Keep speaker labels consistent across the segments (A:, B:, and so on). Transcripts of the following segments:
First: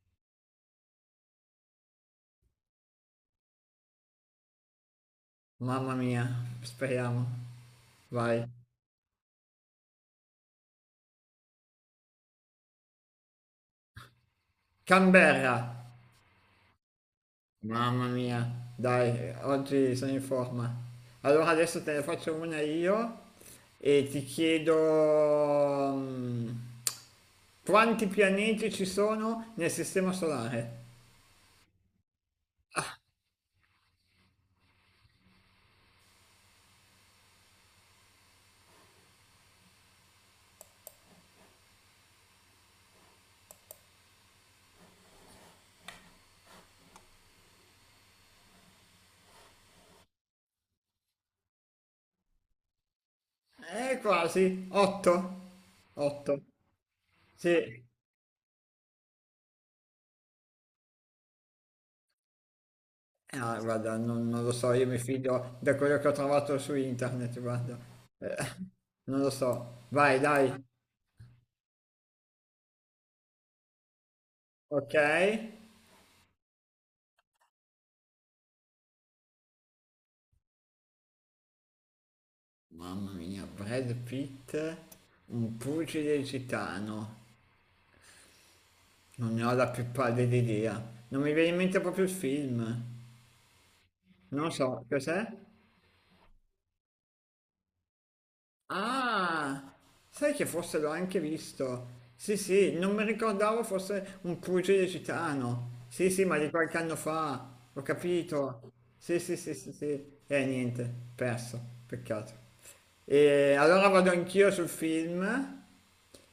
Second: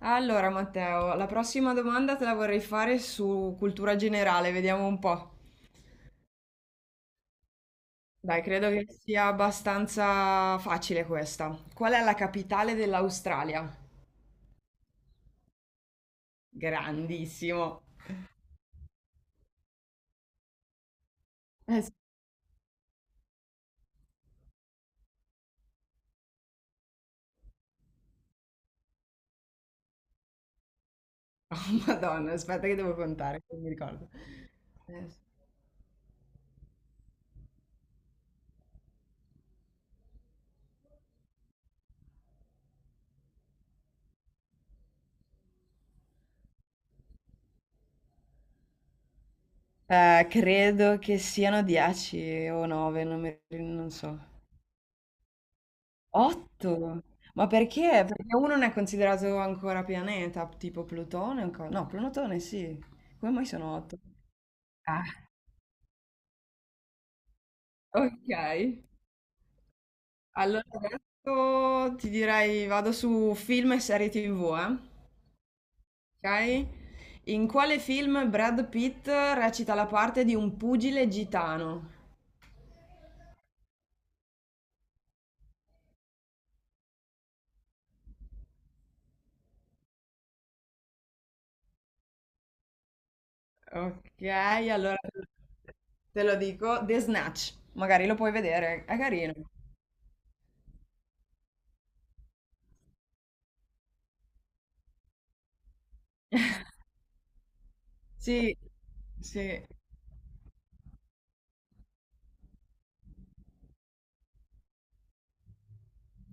A: Allora, Matteo, la prossima domanda te la vorrei fare su cultura generale, vediamo un po'.
B: Mamma mia, speriamo.
A: Dai,
B: Vai.
A: credo che sia abbastanza facile questa. Qual è la capitale dell'Australia?
B: Canberra.
A: Grandissimo.
B: Mamma mia, dai, oggi sono in forma. Allora adesso
A: Sì,
B: te ne faccio una io e ti chiedo quanti pianeti ci sono nel sistema solare?
A: Madonna, aspetta che devo contare, non mi ricordo. Credo che siano 10 o 9, non so.
B: Quasi, 8. 8.
A: 8? Ma
B: Sì.
A: perché? Perché uno non è considerato ancora pianeta, tipo Plutone? No, Plutone sì. Come mai
B: Ah,
A: sono
B: guarda,
A: 8?
B: non lo so, io mi
A: Ah,
B: fido da quello che ho trovato su internet, guarda. Eh,
A: ok.
B: Non lo so. Vai, dai.
A: Allora adesso ti direi vado su film e serie TV, eh?
B: Ok.
A: Ok? In quale film Brad Pitt recita la parte di un pugile gitano?
B: Mamma mia, Brad Pitt, un pugile gitano. Non ne ho la più pallida idea. Non mi viene in mente proprio il film.
A: Ok,
B: Non so,
A: allora
B: cos'è?
A: te lo dico, The Snatch. Magari lo puoi vedere, è carino.
B: Ah, sai che forse l'ho anche visto. Sì, sì, non mi ricordavo fosse un pugile gitano. Sì, sì, ma di qualche anno fa. Ho
A: Sì,
B: capito. Sì, sì, sì,
A: sì.
B: sì, sì. Niente, perso. Peccato. E allora vado anch'io sul film.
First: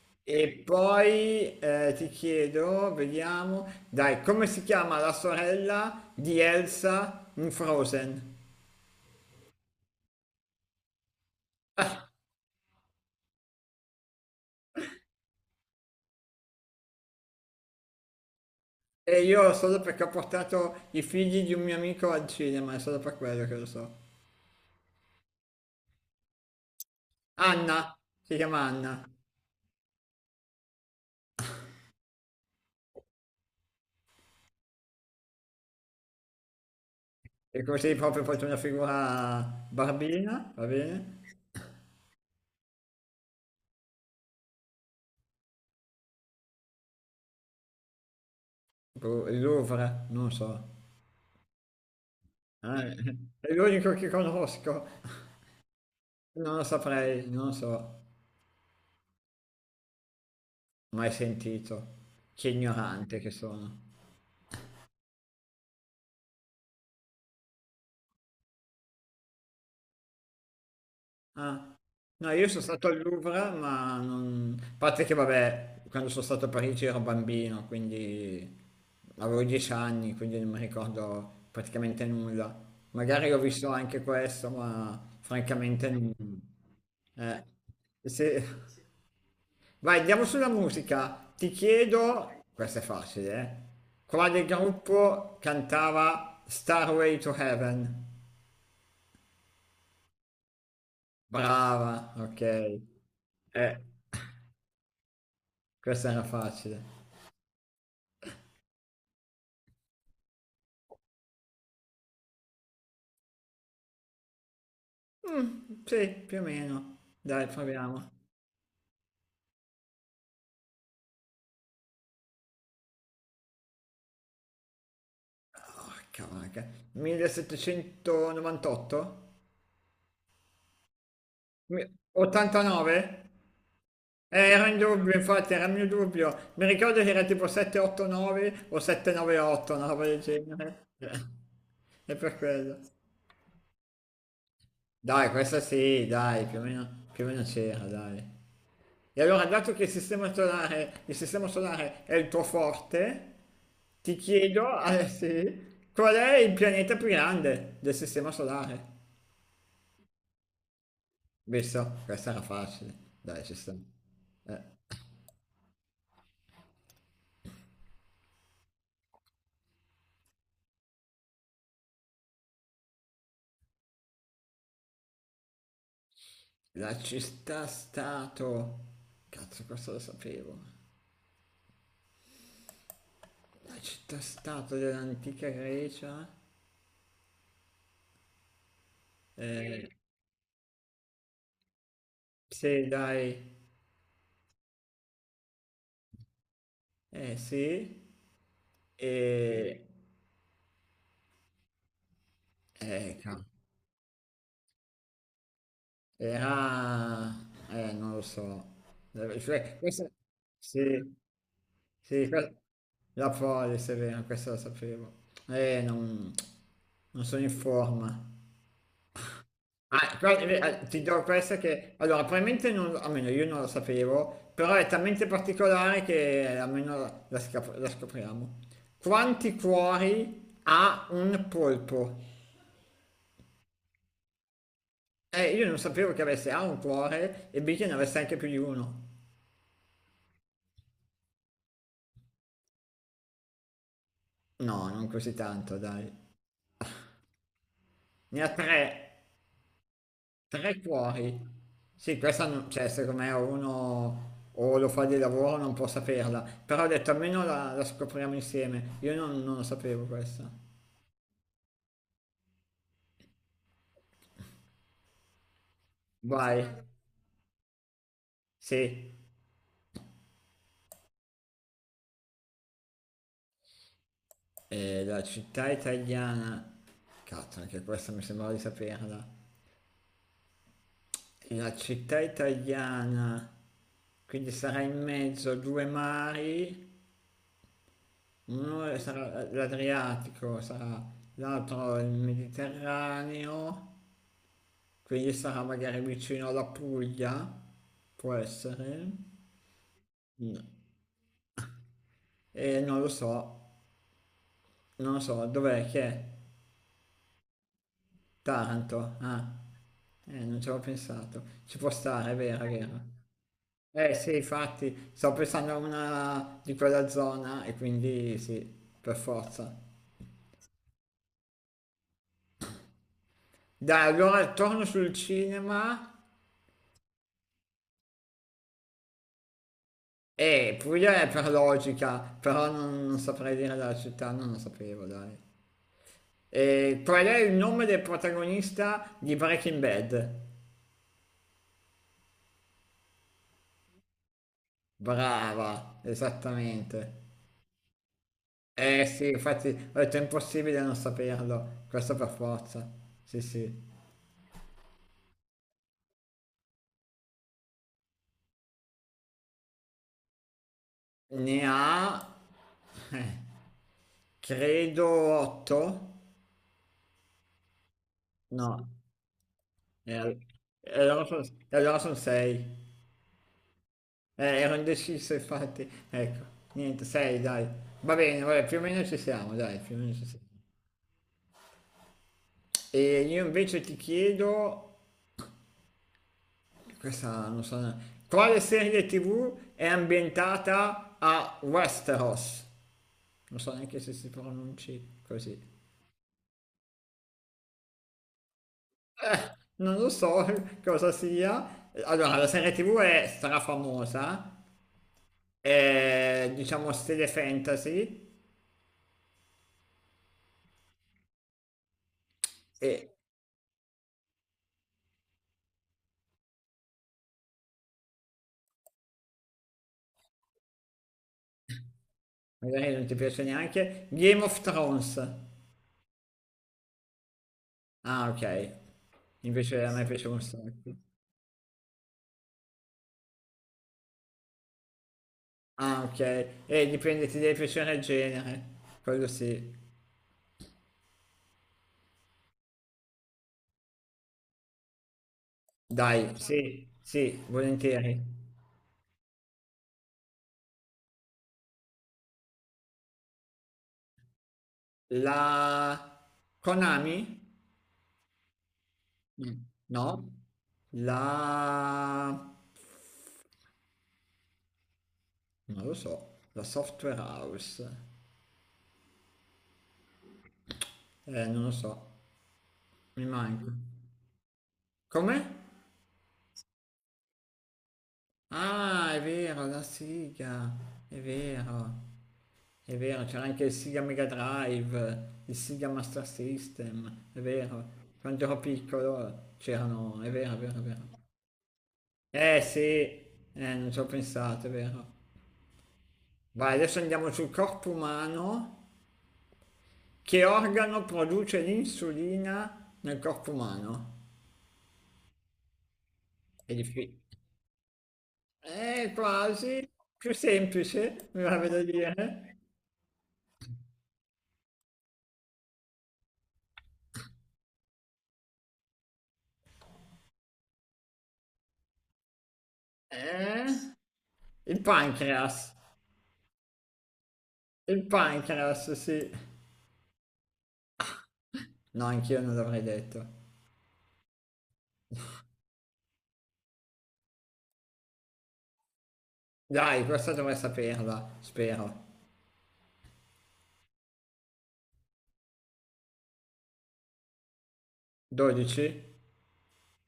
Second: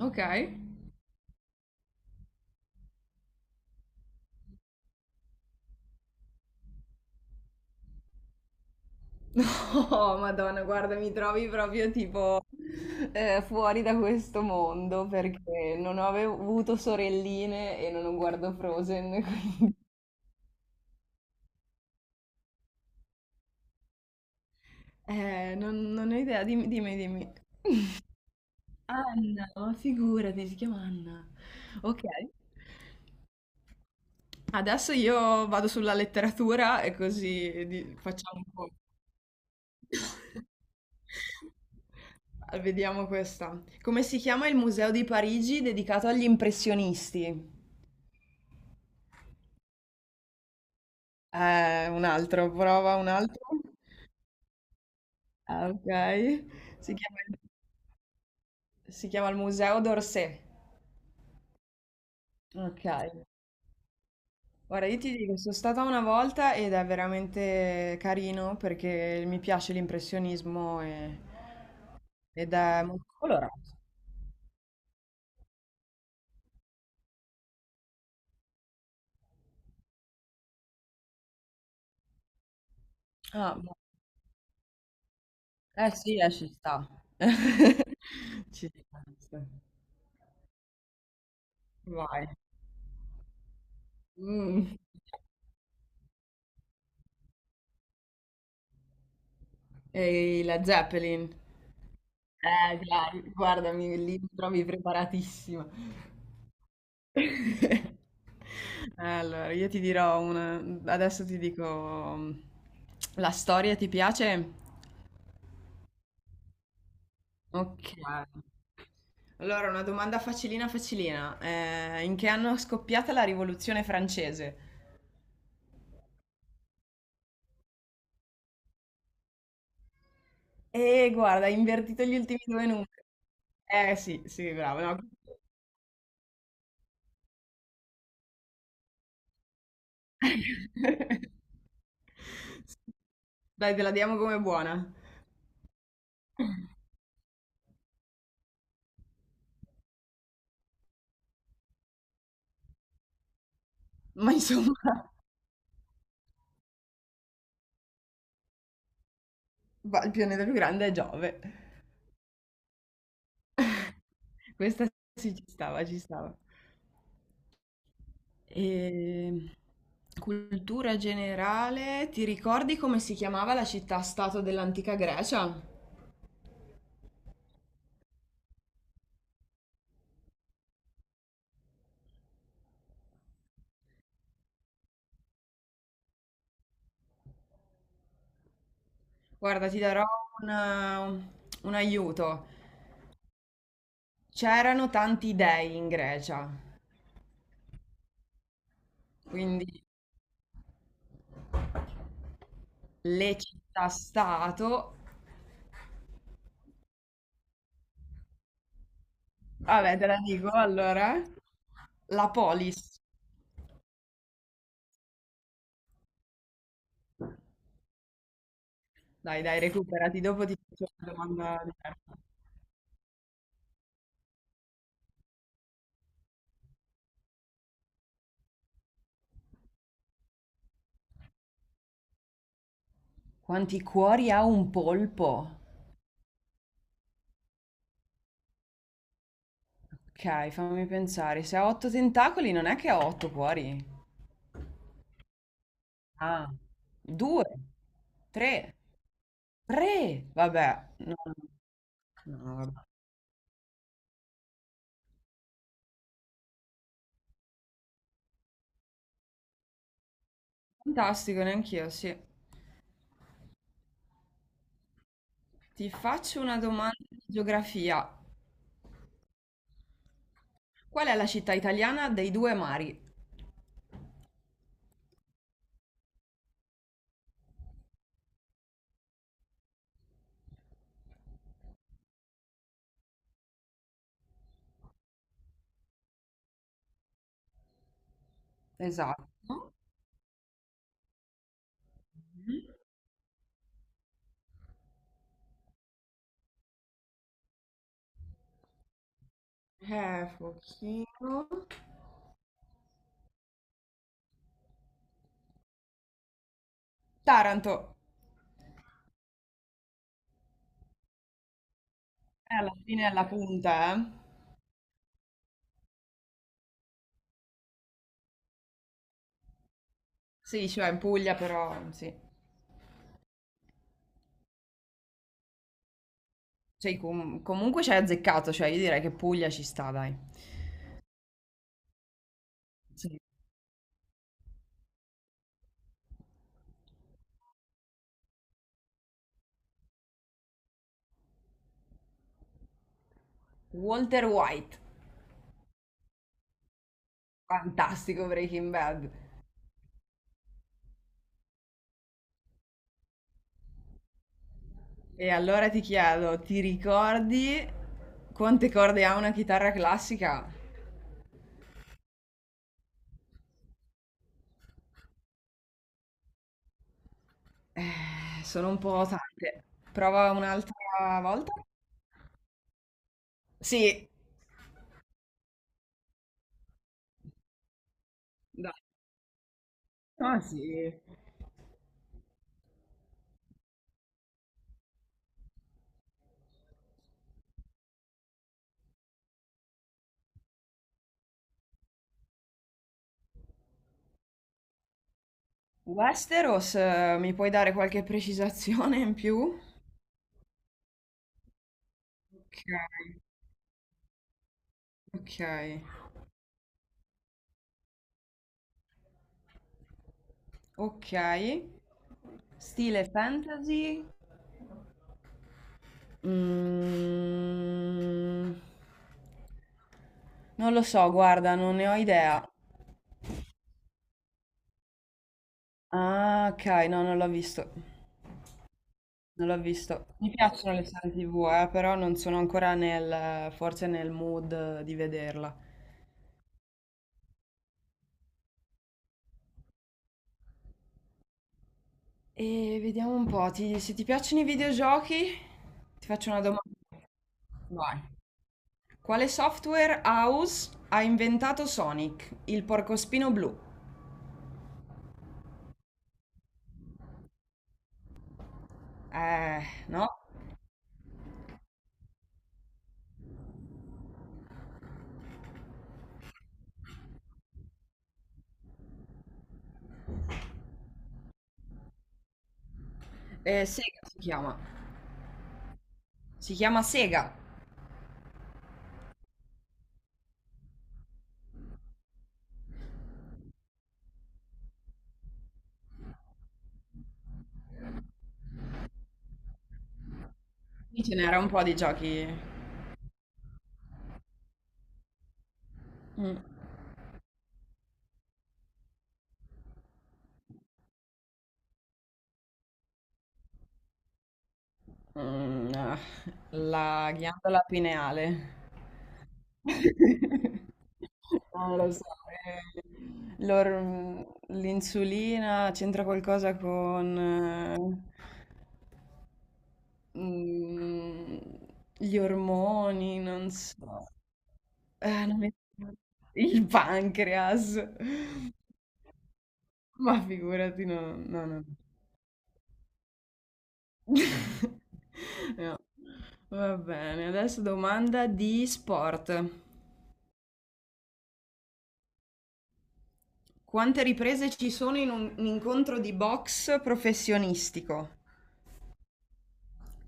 A: Ok.
B: E poi ti chiedo, vediamo, dai, come si chiama la sorella di Elsa in Frozen?
A: No, Madonna, guarda, mi trovi proprio tipo fuori da questo mondo perché non ho avuto sorelline e non guardo
B: E
A: Frozen,
B: io
A: quindi.
B: solo perché ho portato i figli di un mio amico al cinema, è solo per quello che lo so.
A: Non ho idea, dimmi, dimmi, dimmi.
B: Anna, si chiama Anna.
A: Anna, ma figurati, si chiama Anna. Ok. Adesso io vado sulla letteratura e
B: E
A: così
B: così proprio ho
A: facciamo
B: fatto
A: un
B: una
A: po'.
B: figura barbina, va bene?
A: Vediamo questa. Come si chiama il museo di Parigi dedicato agli impressionisti?
B: Boh, il Louvre, non so.
A: Un altro,
B: Eh,
A: prova un altro.
B: è l'unico che conosco,
A: Ah, ok.
B: non lo
A: Si
B: saprei,
A: chiama,
B: non lo so.
A: si chiama il Museo d'Orsay.
B: Mai sentito. Che
A: Ok.
B: ignorante che sono.
A: Ora, io ti dico, sono stata una volta ed è veramente carino perché mi piace l'impressionismo
B: Ah. No, io
A: ed
B: sono
A: è
B: stato al
A: molto
B: Louvre,
A: colorato.
B: ma non. A parte che, vabbè, quando sono stato a Parigi ero bambino, quindi avevo 10 anni, quindi non mi ricordo praticamente nulla. Magari ho
A: Ah,
B: visto anche questo, ma francamente
A: eh
B: non.
A: sì, ci sta.
B: Eh, se-
A: Ci sta. Ci sta.
B: Vai, andiamo sulla musica. Ti
A: Vai.
B: chiedo, questo è facile, eh? Quale
A: Mm.
B: gruppo cantava Starway to Heaven?
A: E la Zeppelin.
B: Brava, ok. Eh.
A: Guardami, lì mi trovi preparatissima.
B: Questa era facile.
A: Allora, io ti dirò una. Adesso ti dico. La storia ti piace?
B: Mm, sì, più o meno. Dai,
A: Ok.
B: proviamo.
A: Allora, una domanda facilina, facilina. In che anno è scoppiata la Rivoluzione francese?
B: Porca vacca. 1798?
A: Guarda, hai invertito gli ultimi due numeri.
B: 89?
A: Sì,
B: Eh,
A: sì,
B: era in
A: bravo. No.
B: dubbio, infatti, era il mio dubbio. Mi ricordo che era tipo 789 o 798, una roba del genere. È per quello.
A: Dai, te la diamo come buona.
B: Dai, questa sì, dai, più o meno c'era, dai. E allora, dato che il sistema solare è il tuo forte, ti
A: Ma insomma,
B: chiedo, sì, qual è il pianeta più grande del sistema solare?
A: il pianeta più grande è Giove.
B: Visto, questa era facile. Dai, ci sta. Eh,
A: Questa sì, ci stava, ci stava. E. Cultura generale, ti ricordi come si chiamava la città-stato dell'antica Grecia?
B: la città stato. Cazzo, questo lo sapevo. La città stato dell'antica Grecia.
A: Guarda, ti
B: Eh,
A: darò una- un aiuto.
B: sì, dai.
A: C'erano tanti dei in Grecia,
B: Sì.
A: quindi
B: E.
A: le
B: Cavolo.
A: città-stato.
B: Eh, ah, non lo so. Cioè,
A: Vabbè, te la dico
B: sì,
A: allora.
B: sì,
A: La polis.
B: la Polis è vero, questo lo sapevo. Eh, non, non sono in forma.
A: Dai, dai,
B: Ah,
A: recuperati, dopo ti faccio
B: ti
A: una
B: do questa
A: domanda
B: che.
A: diversa.
B: Allora, probabilmente non, almeno io non lo sapevo, però è talmente particolare che almeno la scopriamo. Quanti cuori ha un polpo?
A: Quanti cuori ha un polpo?
B: Io non sapevo che avesse A un cuore e B che ne avesse anche più di uno.
A: Ok, fammi pensare. Se ha otto tentacoli non è che ha otto cuori.
B: No, non così tanto, dai.
A: Ah, due,
B: Ne ha
A: tre,
B: tre,
A: tre.
B: tre
A: Vabbè, no,
B: cuori. Sì,
A: no,
B: questa,
A: no, vabbè.
B: cioè, secondo me uno o lo fa di lavoro o non può saperla. Però ho detto, almeno la scopriamo insieme. Io non lo sapevo questa.
A: Fantastico, neanch'io, sì. Ti faccio una
B: Vai.
A: domanda di geografia.
B: Sì.
A: Qual è la città italiana dei due mari?
B: La città italiana. Cazzo, anche questa mi sembrava di saperla. La città italiana. Quindi sarà in mezzo a due mari. Uno
A: Esatto.
B: sarà l'Adriatico, sarà l'altro il
A: Mhm.
B: Mediterraneo, quindi sarà magari vicino alla Puglia, può essere. No.
A: Pochino.
B: E non lo so, non lo so, dov'è che è?
A: Taranto.
B: Taranto, ah, non ci avevo pensato, ci può stare, è
A: È
B: vero, è
A: alla fine è
B: vero.
A: alla punta, eh?
B: Eh sì, infatti, sto pensando a una di quella zona e quindi sì, per forza.
A: Sì, cioè in Puglia, però sì.
B: Dai, allora torno sul cinema.
A: Cioè, comunque ci hai azzeccato, cioè io direi che Puglia ci sta, dai.
B: Puglia è per logica, però non
A: Sì.
B: saprei dire la città, non lo sapevo, dai. E qual è il nome del protagonista di Breaking Bad?
A: Walter White,
B: Brava, esattamente.
A: fantastico Breaking
B: Eh
A: Bad.
B: sì, infatti ho detto è impossibile non saperlo, questo per forza. Sì, sì.
A: E allora ti chiedo, ti ricordi quante corde ha una chitarra classica?
B: Ne ha, eh, credo 8?
A: Sono un
B: No,
A: po' tante.
B: e
A: Prova
B: al- e
A: un'altra volta?
B: allora sono 6.
A: Sì,
B: Ero indeciso, infatti. Ecco, niente, sei, dai. Va bene, vabbè, più o
A: dai.
B: meno ci siamo, dai, più o meno ci
A: Ah,
B: siamo.
A: sì.
B: E io invece ti chiedo, questa non so, quale serie TV è ambientata a Westeros? Non so neanche se si pronunci così.
A: Westeros, mi puoi dare qualche precisazione in più?
B: Non lo so cosa sia. Allora, la
A: Ok,
B: serie TV è strafamosa,
A: ok,
B: è diciamo stile fantasy
A: ok. Stile
B: e
A: fantasy, Mm, non lo so, guarda, non ne ho idea.
B: magari non ti piace neanche Game of Thrones.
A: Ah, ok, no, non l'ho visto.
B: Ah, ok.
A: Non l'ho
B: Invece a me
A: visto. Mi
B: piaceva un
A: piacciono le
B: sacco.
A: serie TV, però non sono ancora forse nel mood di vederla.
B: Ah, ok. E dipende, ti deve piacere il genere. Quello sì.
A: E vediamo un po', se ti piacciono i videogiochi, ti faccio
B: Dai,
A: una domanda.
B: sì, sì,
A: Vai.
B: volentieri.
A: Quale software house ha inventato Sonic, il porcospino blu?
B: La Konami? Mm.
A: Eh, no?
B: No. La. Non lo so. La Software House. Non lo so. Mi manca.
A: Sega si chiama.
B: Come?
A: Si chiama Sega.
B: Ah, è vero, la sigla. È vero. È vero, c'era anche il Sega Mega Drive, il Sega Master System, è vero. Quando ero piccolo c'erano, è vero, è vero, è
A: Sì,
B: vero.
A: ce n'era un po' di giochi.
B: Eh sì, non ci ho pensato, è vero.
A: Mm,
B: Vai, adesso andiamo sul corpo umano. Che organo produce l'insulina nel corpo umano?
A: ah,
B: È
A: la
B: difficile.
A: ghiandola pineale.
B: Quasi. Più semplice, mi va
A: Non
B: da
A: lo so.
B: dire.
A: eh, l'or- mm, L'insulina c'entra qualcosa con eh, mm, gli ormoni, non
B: Eh,
A: so.
B: il
A: Non mi
B: pancreas.
A: ricordo. Il pancreas.
B: Il pancreas, sì.
A: Ma figurati, no, no, no.
B: No, anch'io non l'avrei detto.
A: No. Va bene, adesso domanda di sport.
B: Dai, questa dovrei saperla, spero.
A: Quante riprese ci sono in un incontro di box professionistico?
B: 12?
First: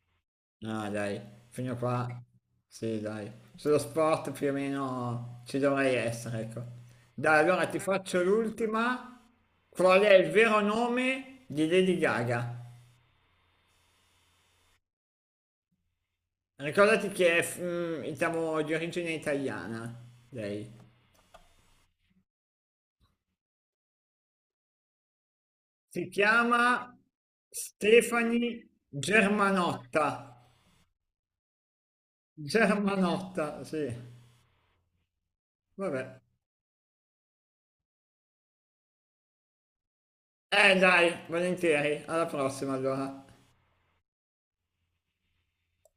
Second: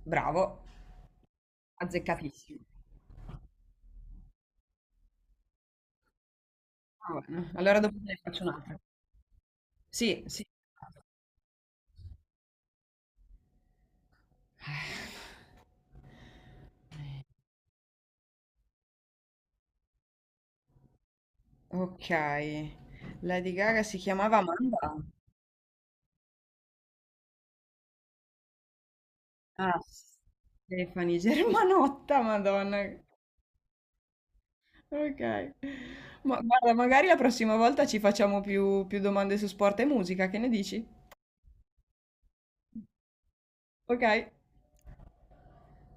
A: Bravo,
B: No, dai, fino a qua.
A: azzeccatissimo.
B: Sì, dai. Sullo sport più o meno ci dovrei essere, ecco.
A: Va
B: Dai,
A: bene,
B: allora
A: allora
B: ti
A: dopo te ne
B: faccio
A: faccio un'altra.
B: l'ultima. Qual è
A: Sì,
B: il
A: sì.
B: vero nome di Lady Gaga? Ricordati che è, diciamo, di origine italiana, lei.
A: Ok, Lady Gaga si chiamava Amanda.
B: Si chiama Stefani
A: Ah,
B: Germanotta.
A: Stefani Germanotta, Madonna.
B: Germanotta, sì.
A: Ok.
B: Vabbè.
A: Ma guarda, magari la prossima volta ci facciamo più, più domande su sport e musica, che ne dici?
B: Dai, volentieri, alla prossima allora.
A: Ok.